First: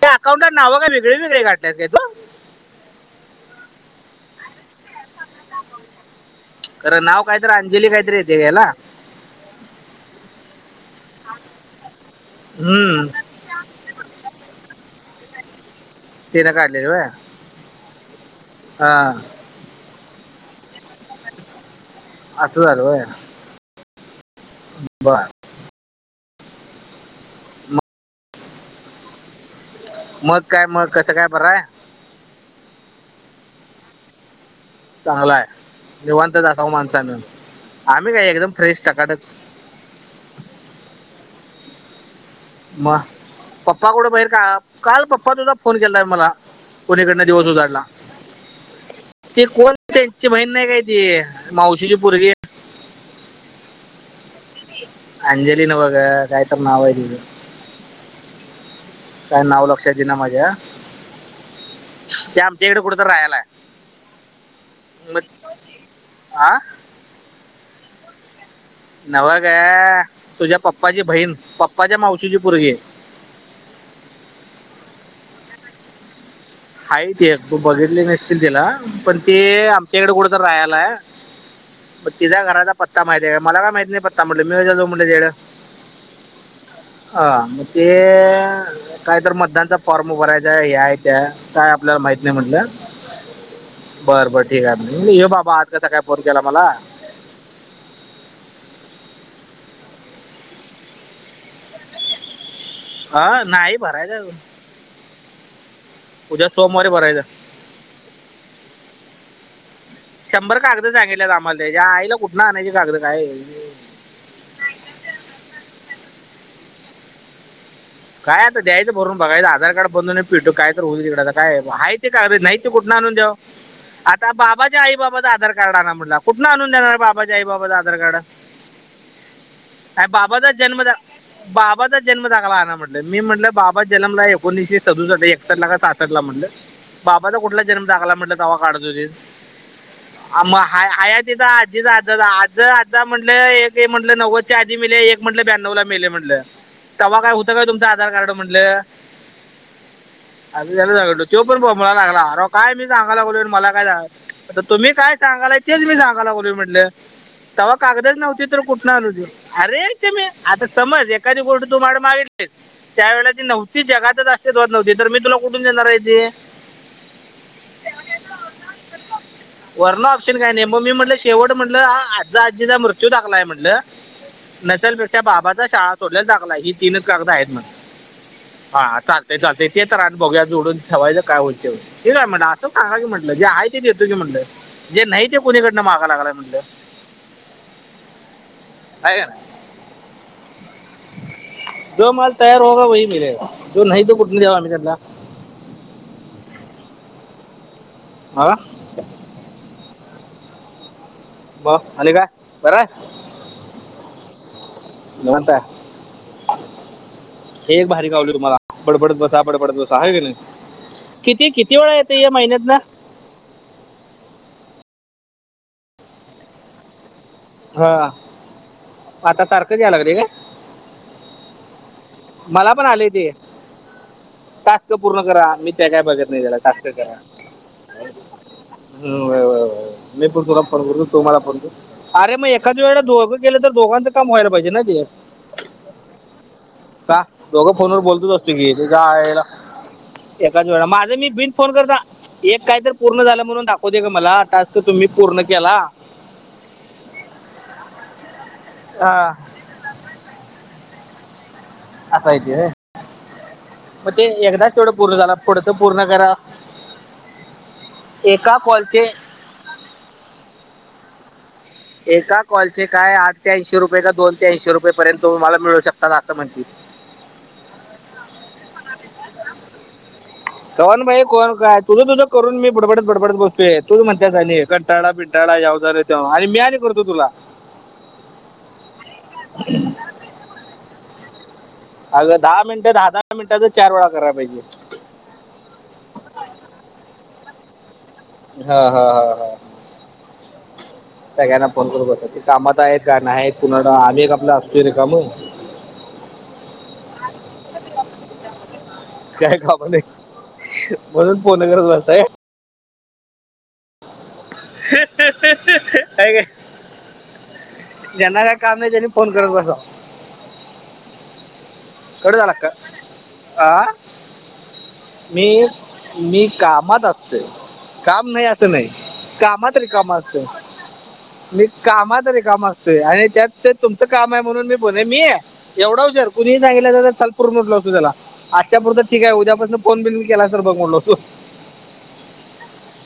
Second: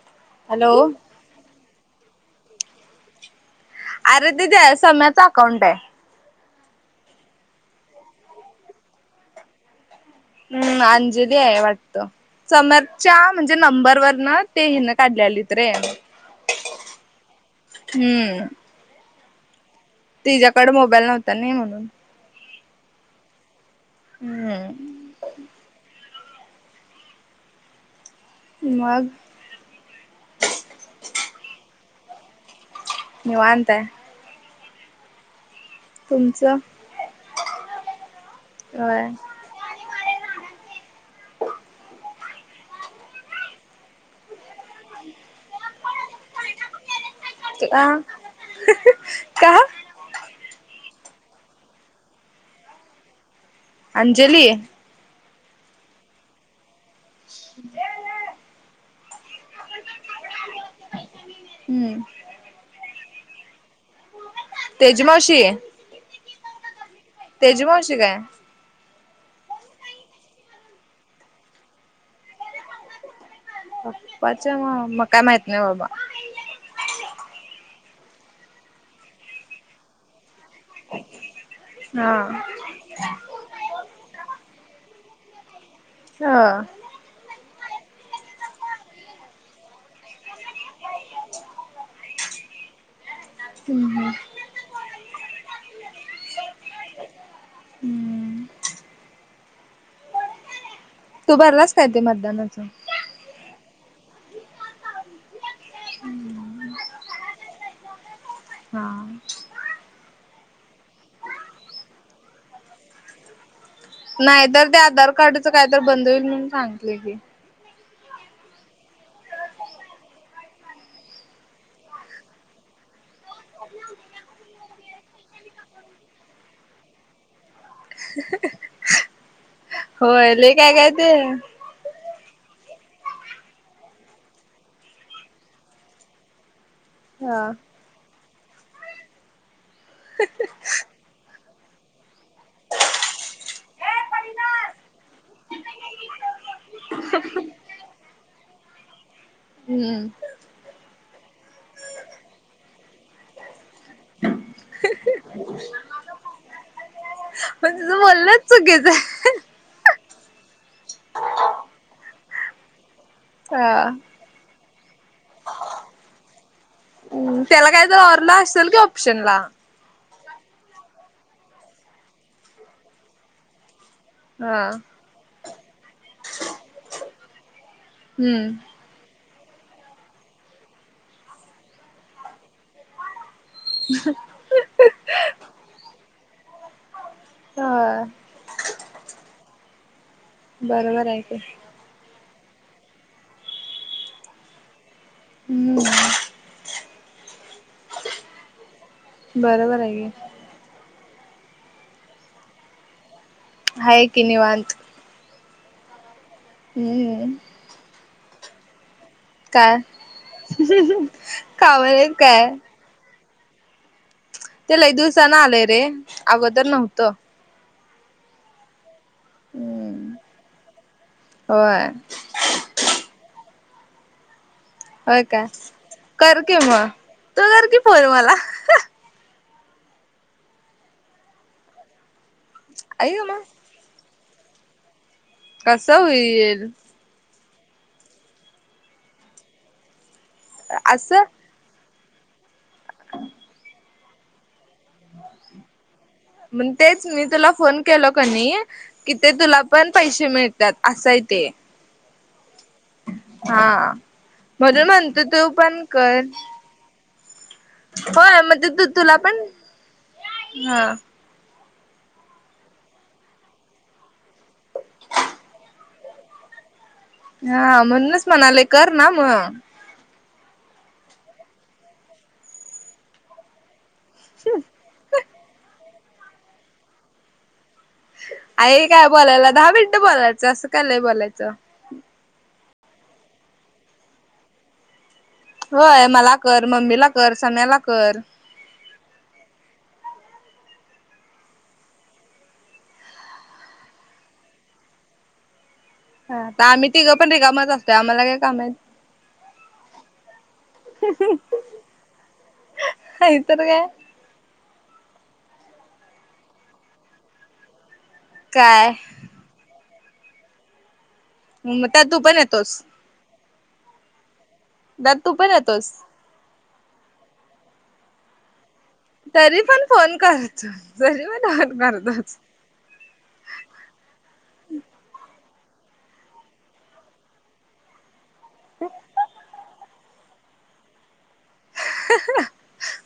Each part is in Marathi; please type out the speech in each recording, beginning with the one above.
त्या अकाउंटला हॅलो नाव का वेगळे वेगळे [unintelligible] का तू? अरे [unintelligible] सम्याचं अकाउंट आहे. खरं नाव कायतरी अंजली कायतरी येते ह्याला. हम्म अंजली आहे वाटत. हम्म साम्याच्या म्हणजे नंबर वर न ते हिन काढलेल्यारीत रे. ते न काढलेली व्हय. हम्म. हा. तिच्या्याकडे मोबाईल नव्हता नही म्हणून. असं झालं व्हय. हम्म. [unintelligible] मग. मग काय मग कसं काय बरं आहे? निवा अत चांगला आहे निवंत तुमचं दाव माणसान आम्ही काय एकदम फ्रेश होय टकाटक. मग पप्पा कुडं बाहेर का काल पप्पा सुुद्धा फोन केलाय मला कोणीकडन दिवस उधारला का ते का कोण? त्यांची बहीण नाही काय त मावशीची परगी अंजली. अंजलीनवग कायतर नावा आहेऊ. [inaudible] काय नाव लक्षात येईना माझ्या. हम्म. ते आमच्या इकडे कुठं तर राहायला आहे. तेजमावशी मग आ तेजमावशी काय? नव ग तुझ्या पप्पाची बहीण पप्पाच्या मावशीची पोरगी. पप्पा म काय माहित नाही बाबा. आहे ते तू बघितले निश्चित तिला पण ते आमच्या इकडे कुठ तर राहायलाय. मग हा तिझ्या घराचा पत्ता माहिती आहे का मला काय माहिती नाही पत्ता म्हटलं मी कशाला जाऊ म्हटलं तिच्याघरात ह. ह मग ते काहीत मतदानचा फॉर्म भरायचा हे आहे त्या काय आपल्याला माहित नाही म्हटलं हम्म बरं बर. ठीक आहे येऊ बाबा आज कसा काय फोन केला मला हम्म. तो भरलास काय ते मतदानाच नाही भरायचे अजून. उद्या सोमवारी भरायचं. हा. शंभर कागदं सांगितल्यात आम्हाला त्याच्या आईला कुठं आणाण्यायची कागदं काय? नाहीतर ते आधार कार्डच काय तर बंद होईल म्हणून सांगितले की. काय आता द्यायचं भरून बघायचं आधार कार्ड बनून भेटू काय तर होईल तिकडे आ काय आहेय ते का नाही. तू कुठं आणून द्यावं. आता बाबाच्या आई बाबा आधार कार्ड आणा म्हटला कुठून आणून देणार बाबाच्या आई बाबाचं आधार कार्ड अ होय बाबाचा लय काय जन्म काय ते बाबाचा जन्म दाखला आण म्हट. मी म्हटलं बाबा जनमला आहे एकोणीसशे सद एकस ला सास ला म्हटलं बाबाला हा कुठला जनम [unintelligible] आीच आ आज आता म्हटलं एक म्हटलं नव्वद च्या आधी मेले एक म्हटलं ब्याण्व ला मेले म्हटलं. तवा काय होत काय तुमचं आधार कार्ड म्हणलं. हम्म. आ त्याला सगो तो पण बला लागला अर काय मी सांगालाग मला काय झा. आता तुम्ही काय सांगाल तेच मी सांगायला बोल म्हटल. तेव्हा पण तुझं कागदाच नव्हती बोलणच तर चुकीचं कुठनं आलू त आहे. अरे मी आता समज एखादी गोष्टी तुम्हाड मागितली त्यावेला ती नव्हती हा. जगातच. तेत नव्हते तर मी तुला कुठून देणार आहे ते. हम्म त्याला काय तर र ला असेल की ऑप्शन ला. वरण ऑप्शन काय नाही मग मी म्हटलं शेवट म्हटलं आजा आजीचा मृत्यू दाखलाय म्हटलं. हा नसेलपेक्षा बाबाचा शाळा सोडल्याला टाकला हि गदा आहेतण हम्म. हा चा ते ते तर आणि बघ्यात जोडून ठेवायचं काय होते ठीकय म्हणा. मगा की म्हटलं जे आहे ते देतो की म्हटलं जे नाही ते कोुणीकडनं माहागा लागलाय म्हटलं. हा. आहे ना. बरोबरआय की. जो माल तयार होगा वही मिलेगा जो नाही तो कुठुन देणार आम्ही त्यांला हम्म आह बरोबर आहे की मग आणि काय बर आहे? हाय की निवांत निवांत हाय हम्म हे एक भारी गावलय तुम्हाला बडबडत बस ता बडबडत काय बसा हाय कीनी, किती किती कामावर वेळा आहेत येतंय हे काय? महिन्यातन? ते लई दिवसान आलंय रे अगोदर नव्हतं हा आता सारखं या हम्म लागलंय काय? होय मला पण आलंय ते टास्क पूर्ण होय काय करा मी ते काय बघत कर नाही की त्याला टास्क मग करा. तू कर की फोन मला हम्म व्हय व्हय व्हय मी पण तुला फोन करतो तू मला फोन कर आरे मग का तुझ्याकड आई दोघं गं केलं तर दोघांचं काम व्हायला पाहिजे ना ते कस होईल का दोघं फोनवर बोलतच असतोय की, हेच्या आयला एकाच वेळा माझं असं मी भि फोन करता, एक काय तर पूर्ण झालं म्हणून दाखवतंय ग मला टास्क तुम्ही पूर्ण केला. मण तेच मी तुला फोन केलो कनी कि हा, ते तुला पण पैसे मिळतात असाय ते असाय ते हा मग ते एकदाच म्हणून तेवढं पूर्ण म्हणतो झाला तु पुढचं पण पूर्ण कर करा हो एका मग ते कॉलचे तुला पण हा एका कॉलचे काय आठ ते ऐशी रुपये का दोन ते ऐंशी रुपये पर्यंत तुम्हाला मिळू शकता असं म्हणतात ते हा म्हणूनच म्हणालोय कर ना मग कवन भाई कोण काय तुझं तुझं करून मी बडबडत बडबडत बसतोय तूच म्हणत्यास आणि कटाळा - बिटाळा ह्याव झालंय त्याव आणि मी आणि करतो तुला काही काय बोलायला दहा मिनटं बोलायचं असं कालंय बोलायचं. अगं दहा मिनट दहा दहा मिनिटाच चार वेळा कराय पाहिजे. होय, मला कर, मम्मीला कर, सम्याला कर. हा हा हा हा सगळ्यांना फोन करत बसायचं. ते कामात आहेत का नाहीत कुणास ठाव आम्ही एक आपलं असतोय रिकाम हा आम्ही तिघं पण रिकामच असतोय, आम्हाला काय काम आहेत? काय काम नाहीत, म्हणून फोनं करत बसता काय? नाहीतर काय हाय काय ज्यांना काय काम नाही त्यांनी फोन करत बसा. हम्म त्या दोन कट झाला अक्का, आ त्यात तू पण मी, येतोस मी कामात असतोय काम नाही अस नाही तरी कामात पण रिकामा फोन असतोय करतो तरी पण मी फोन कामात करतोच रिकामा असतो होय आणि त्यात ते तुमचं काम आहे म्हणून मी बोले आणि मी एवढा उशर कुणीही सांगितलं असतं तर चल फूर म्हटलो असतो त्याला आजच्या पुरत ठीक आहे उद्यापासून फोन बिन केलास तर बघ म्हनलो असतो.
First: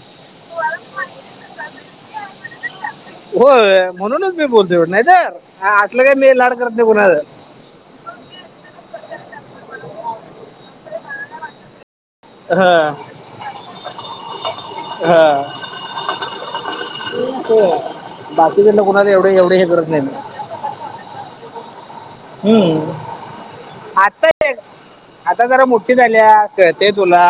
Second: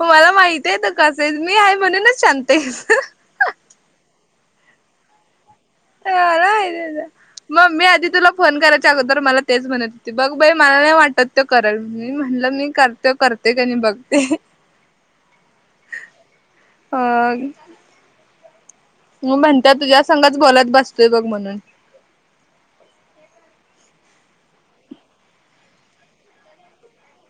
मला माहित आहेेत तू कसा आहेस मी आहे म्हणूनच शांत हायस. होय म्हणूनच मी बोलतोय एवढ नाहीतर असलं काय मी लाड करत नाही कुणाच मम्मी आधी तुला फोन करायच्या अगोदर मला तेच म्हणत होती बघ बाई मला नाही वाटत त करल मी म्हणलं मी हं, करतोय करतोय का नाही बघ ते. हा अ बाकीच्या कुणाकडन एवढे मग एवढे हे म्हणत करत नाही तुझ्या संघच बोलत बसतोय बघ म्हणून हम्म आता आता जरा मोठी झाल्यास कळतंय तुला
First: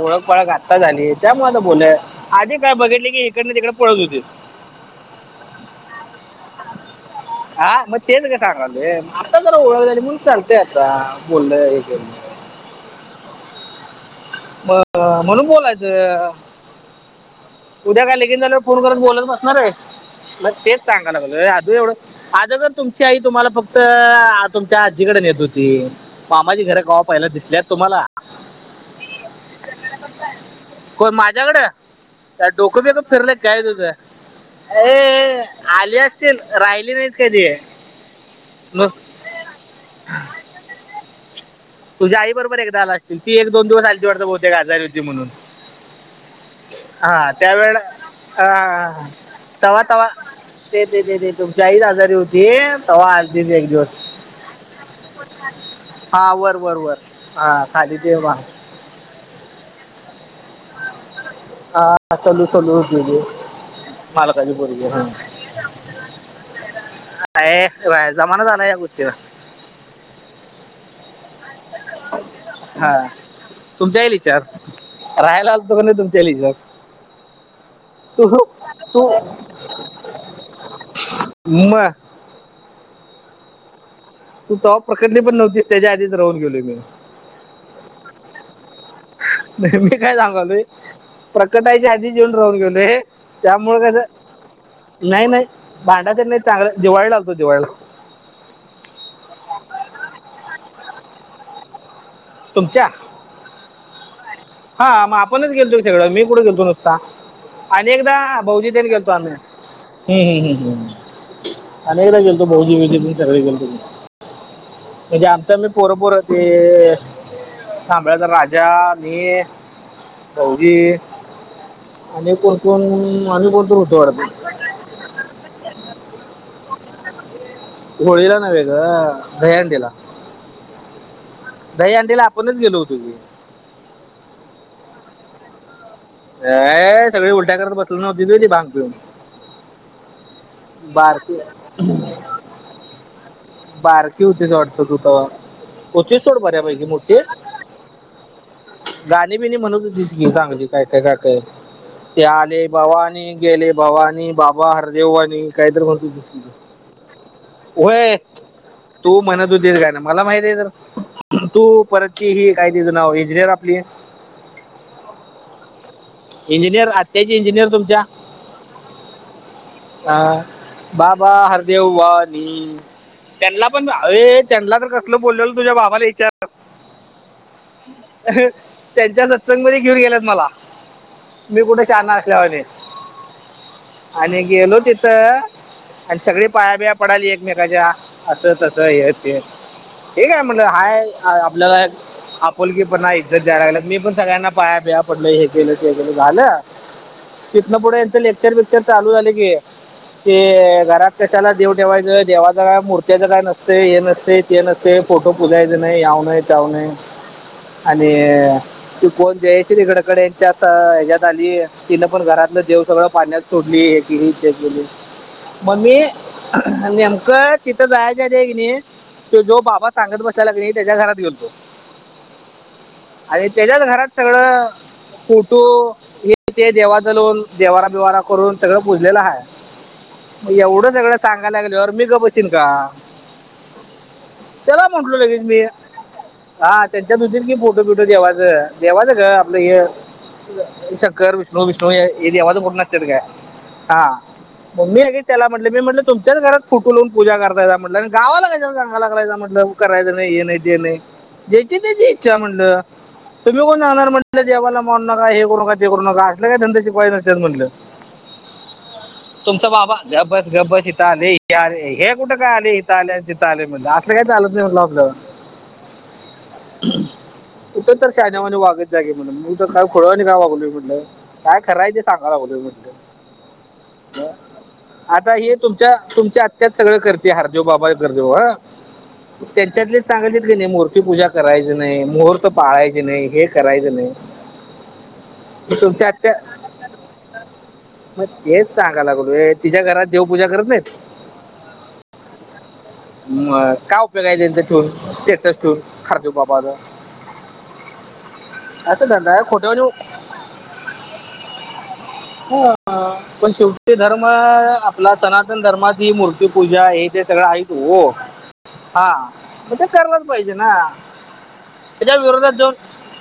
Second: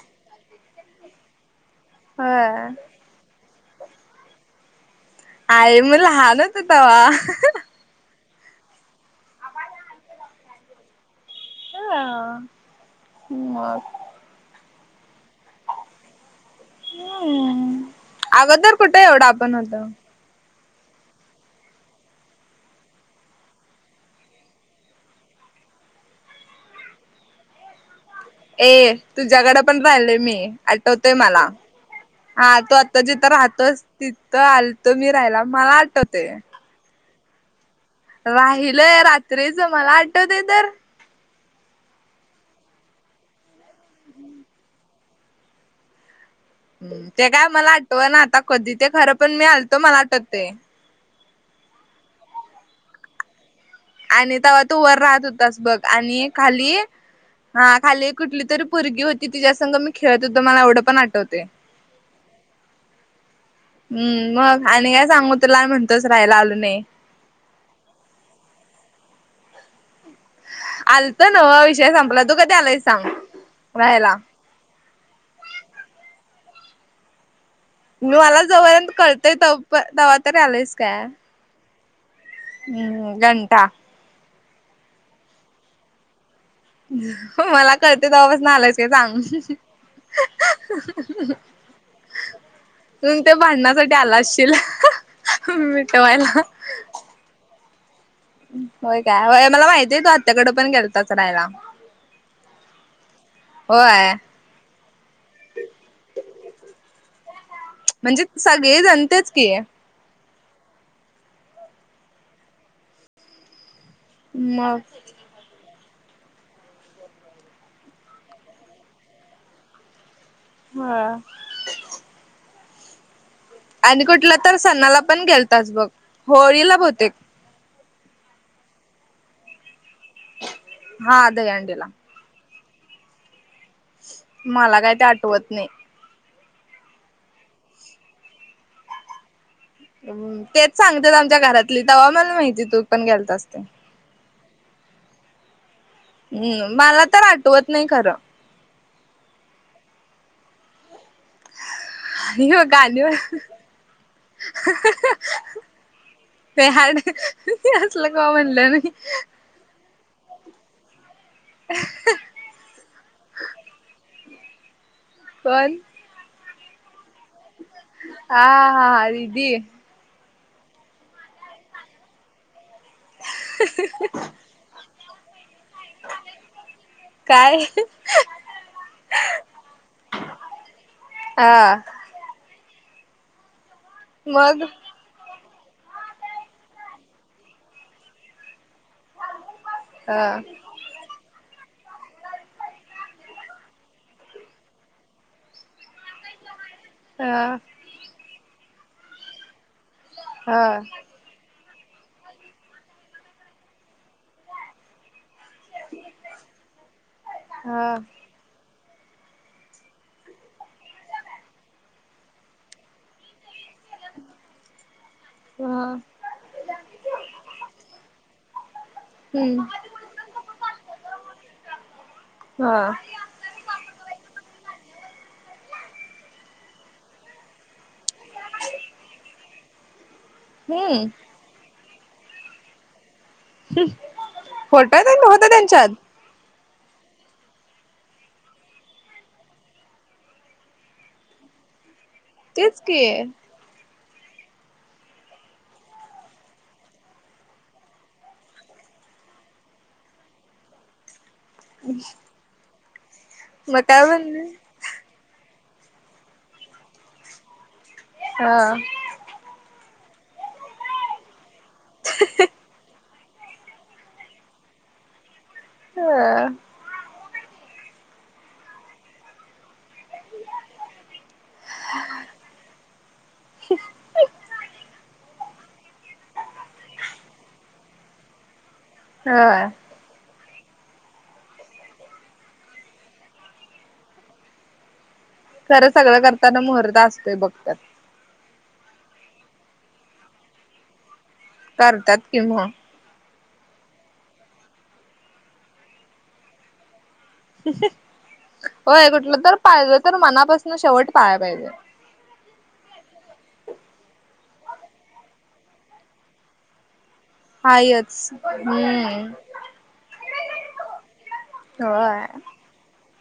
ओळख पाळख आत्ता झाली त्यामुळे आ बोलय आधी ह काय बघितले की इकडंन तिकडं पळत होतीस हाय मग लहान होतं तव्हा हा मग तेच गं सागायलोय आता जरा ओळख झाली म्हणून चालतंय आता बोललं हे केलं हा मग अ म्हणून बोलायचं हम उद्या काय लगीन झाल्यावर फोन करून बोलत बसणार आहे मग तेच सांगा लागलोयआदू एवढं आदोगर तुमची आई तुम्हांला फक्त तुमच्या आज्जीकडे नेत होती मामाची घर कवा पाहियला दिसल्यात तुम्हांला ए तुझ्याकडे पण राहिलोय मी आठवतय कोण मला माझ्याकडे त्या हा तो डोकं आता बिकं जिथं फिरलं काय राहतोस तुझं तिथं आलतो मी राहायला ए मला आली आठवतंय असतील राहिली नाहीस कधी राहिलय नुस- रात्रीचं मला आठवतंय तर तुझ्या आई बरोबर एकदा झाला असशील ती एक दोनदिवस आलती वाटत ती आजारी होतीम्हणून ते हा काय त्या मला वेळा आठवना आता कधी ते अ खरं पण मी आलतो तवा्हा मला तवा आठवतय. ते ते ते ते तुमची आई एक आजारी होती तेव्हा आलतीस एक दिवस आणि तेव्हा तु वर राहत होतास बघ आणि हा वर खाली वर वर हा खाली ते वा- कुठली तरी पोरगी होती तिच्या संघ मी खेळत होत मला एवढं पण आठवतंय हो हम् मग आणि काय सांगू तुला म्हणतोस राहायला आलो नाही अ बा जमाना झाला या गोष्टीला आलतो नव्ह विषय संपला तू कधी आलाय हा सांग तुमच्या आईला राहायला विचार राहायला आलतो का नाही तुमच्यां [inaudible] मला जोपर्यंत तू कळतंय तो तोवर आलंयस काय म हम्म घंटा तू तो प्रकटली पण नव्हतीस त्यांच्या आधीच राहून गेलो मी मला कळतंय तवापासून आलायस काय सांग नाही मी काय सांगलुय प्रकटायच्या आधीच येऊन राहून गेलोय तू ते त्यामुळ भांडणासाठी आला असशील कसं नाही नाही भांडासाठी मिटवायला नाही चांगला दिवाळी आलतो दिवाळीला होय काय मला माहितीय तू आत्याकडं पण गेलतास राहायला तुमच्या हो आहे हा मग आपणच गेलतो सगळं मी कुठं गेलतो नुस्ता अनेकदा म्हणजे सगळे भाऊजीतेन जण गेलतो तेच आम्ही की हम् हम् हम् हम् अनेकदा गेलतो भाऊजी सग गेलतो म म्हणजे आमच्या आम्ही पोर पोर ते कांबळेच्या राजा मी भाऊजी होय आणि कोण कोण आणि कोण तर होतो आणि कुठल्या वाटतं तर सणाला पण गेलतास बघ होळीला बहुतेक होळीला नव्हे गं दही हंडीला हा दहीहंडीला दही हंडीला आपणच गेलो होतो की मला काय ते आठवत नाही. अ सगळी उलट्या करत बसली नव्हतीत व्हय ती भांग पिऊन. तेच सांगतात आमच्या बारकी घरातली तेव्हा मला माहिती तू पण गेलतास ते. बारकी होतीस वाटतं तु तवा, होतीस सोड हम्म बऱ्यापैकी मला मोठी. तर आठवत नाही खरं गाणी बिनी म्हणतं होतीस की चांगली काय काय गातय. ते आणि आले गाणी भवानी गेले भवानी बाबा हरदेववाणी काहीतरी म्हणतं होतीस की. हाड ते असलं कवा म्हटले मी. तु म्हणतं होतीस गाणं मला माहती आहे तर, तू परत क ही काय तिज नाव इंजिनिअर आपली. कोण? इंजिनिअर आत्याची इंजिनिअर तुम हा हा रिद्धी. अ बाबा हरिदेव वानी त्यांना पण ह त्यांना तर कसलं बोलल्याल तुझ्या बाबाला विचार. काय. त्यांच्या सत्संगमध्ये घेऊन गेल्यात मला मी हा कुठं शाहणा असल्यावाणी. आणि मग गेलो ति तिथं आणि सगळी पायाबिया पडाली एकमेकांच्या असं तसं हे ते. ते हा ठिक म्हणटलं हाय. आपल्याला आपुलकी पणा इज्जत द्यायला लागल्यात. मी पण सगळ्यांना पाया पिया पडलो हे केलं. झालं हा तिथंन पुुढ यांच लेक्चर बिक्चर चालू झालं की. हा ते घरात कशाला देव ठेवायचं देवाचं काय मूर्त्याच काय नसते हे नसते ते नसते फोटो पुजायच नाही ह्याव नाही त्याऊन नाही हा आणि कोण जयश्री गडकरे. त्यात ह्याच्यात आली तिनं पण घरातलं देव सगळं पाण्यात सोडली हे केली ते केली. हा मम्मी नेमकं तिथं जायचं आधी हाय कणी, ते जो हम्म बाबा सांगत बसलेला कणी त्यांच्या घरात गेलतो. हा. आणि त्यांच्याच घरात सगळं फोटो हे ते देवाच लावून देवारा बिवारा करून सगळं पुजलेलं हाय. मग एवढं हम्म सगळं लागल्यावर मी गप्प बशीन का? चला फोटो म्हटलो तेन लगेच होता मी. त्यांच्यात हा त्यांच्यात होतीत की फोटो बिटो देवाचं देवाचं गं आपलं हे शंकर विष्णु विष्णू हे देवाचं फोटो तेच की नसत्यात काय. हा म मी आणि त्याला म्हटलं मी तुच्याच घरात फुटूूलावून पूजा करताय म्हटलं, गावाला काशाला सांगला लागलाय म्हटलं. करायचं नाही हे नाही ते नाही जेची तेची इच्छा म्हणटलं. तुम्ही कोण मग काय सांगणार म्हटलं, म्हणली देवाला मानु नका, हे करू नका, ते करू नका, असलं काय धंद शिकवायच नसत्यात म्हटलं. हा. [inaudible] तुमचं बाबा गबस गबस इथं आलंय तिथं आलंय हे कुठं आलंय इथं आलय आणि तिथं आलं म्हटलंअस असलं काय चालत नाही म्हणलं आपल्या वर. हं. कुठं तर शाण्यावानी वागत जाकी म्हणून. का खुळ्यावानी का वागू मी म्हटलं, काय खरं हाय ते सांगाय लागलोय म्हटलं. ह [inaudible] आता हे तुमच्या तुमच्या आत्यातच सगळं करते, हार्देदेव बाबा कर्ददेव बाबा हं. ह त्याच्यातले. सांगीतले कणी मूर्तीपूजा करायचं नाही, मुहूर्त पाळायचे नाही, हे करायचं नाही. मग खरं तुमच्या सगळं आत्या करताना मुहर्त असतोय बघत्यात. मग तेच सांगा लागलोय तिच्या घरात देवपूजा करत नाहीत. करतात की म मग काय उपयोग आय त्यांचा स्टेटस ठेऊन,, तेटच ठून, खारदूपापाचा. होय कुठलं तर खोट्यावानी पाहिजे तर मनापासून शेवट पाळाय पाहिजे. [inaudible] पण शेवटी धर्म, आपला सनातन धर्मात ही मूर्तीपूजा हे. ते सगळं आहे च हो, हायच हा, हम्म मग ते करायच पाहिजे ना. त्याच्या होय विरोधात जो,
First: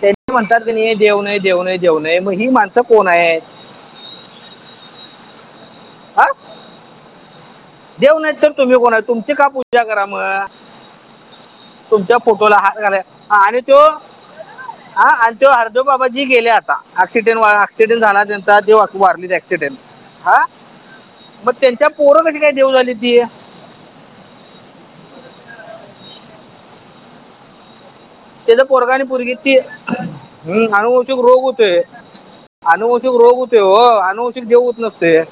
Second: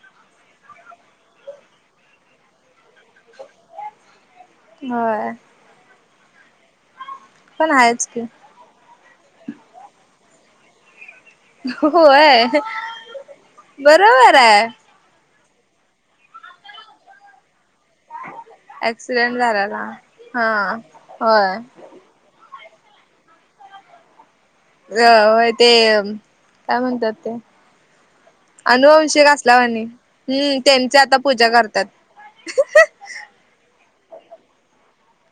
हां, म्हणतात की देऊ नाही, देऊ नाही देऊ नाय मग ही मानऽ अस कोण आहे? होय. हा पण आहेच देव की नाहीत तर तुम्ही कोणाय? तुमची का पूजा करा मग? तुमच्या होय फोटोला हार घालायचं आणि तो बरोबर आहे हा आणि तो हर्देदेव बाबाजी गेले आता ऍक्सिडेंट वा एक्सिडेंट झाला त्यांचा, तेव्हा वारलीत ऍक्सिडेंट अक्सिडेंट, झालेला हा मग त्यांच्या पोर कदी काय देऊ झाली ती? अय ते, काय म्हणतात ते? त्याचा पोरगा आणि अनुवंशिक पूरगी ती, असलावानी हम्म ह्ं, त्यांची आता अनुवश्यक रोग पूजा होतोय. करतात रोग होतोय वो, अनुवशक देे हुत जातय.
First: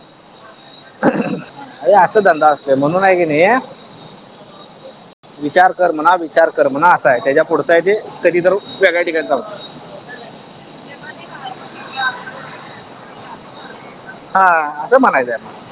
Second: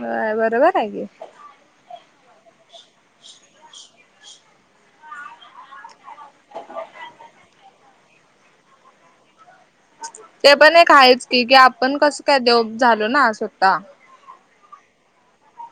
हाय बरोबर, आहे की अरे अस धंदा असतोय, म्हणून आहे की नाहीत्व. विचार कर म्हणा, विचार कर म्हणा, असा आहे त्याच्या पुढचं आय ते कधी तर, वेगळ्या ठिकाणी चालत. ते पण एक आहेच की,, की आपण कसं,, काय देव झालो ना स्वतः हा, आस मनायचय मला.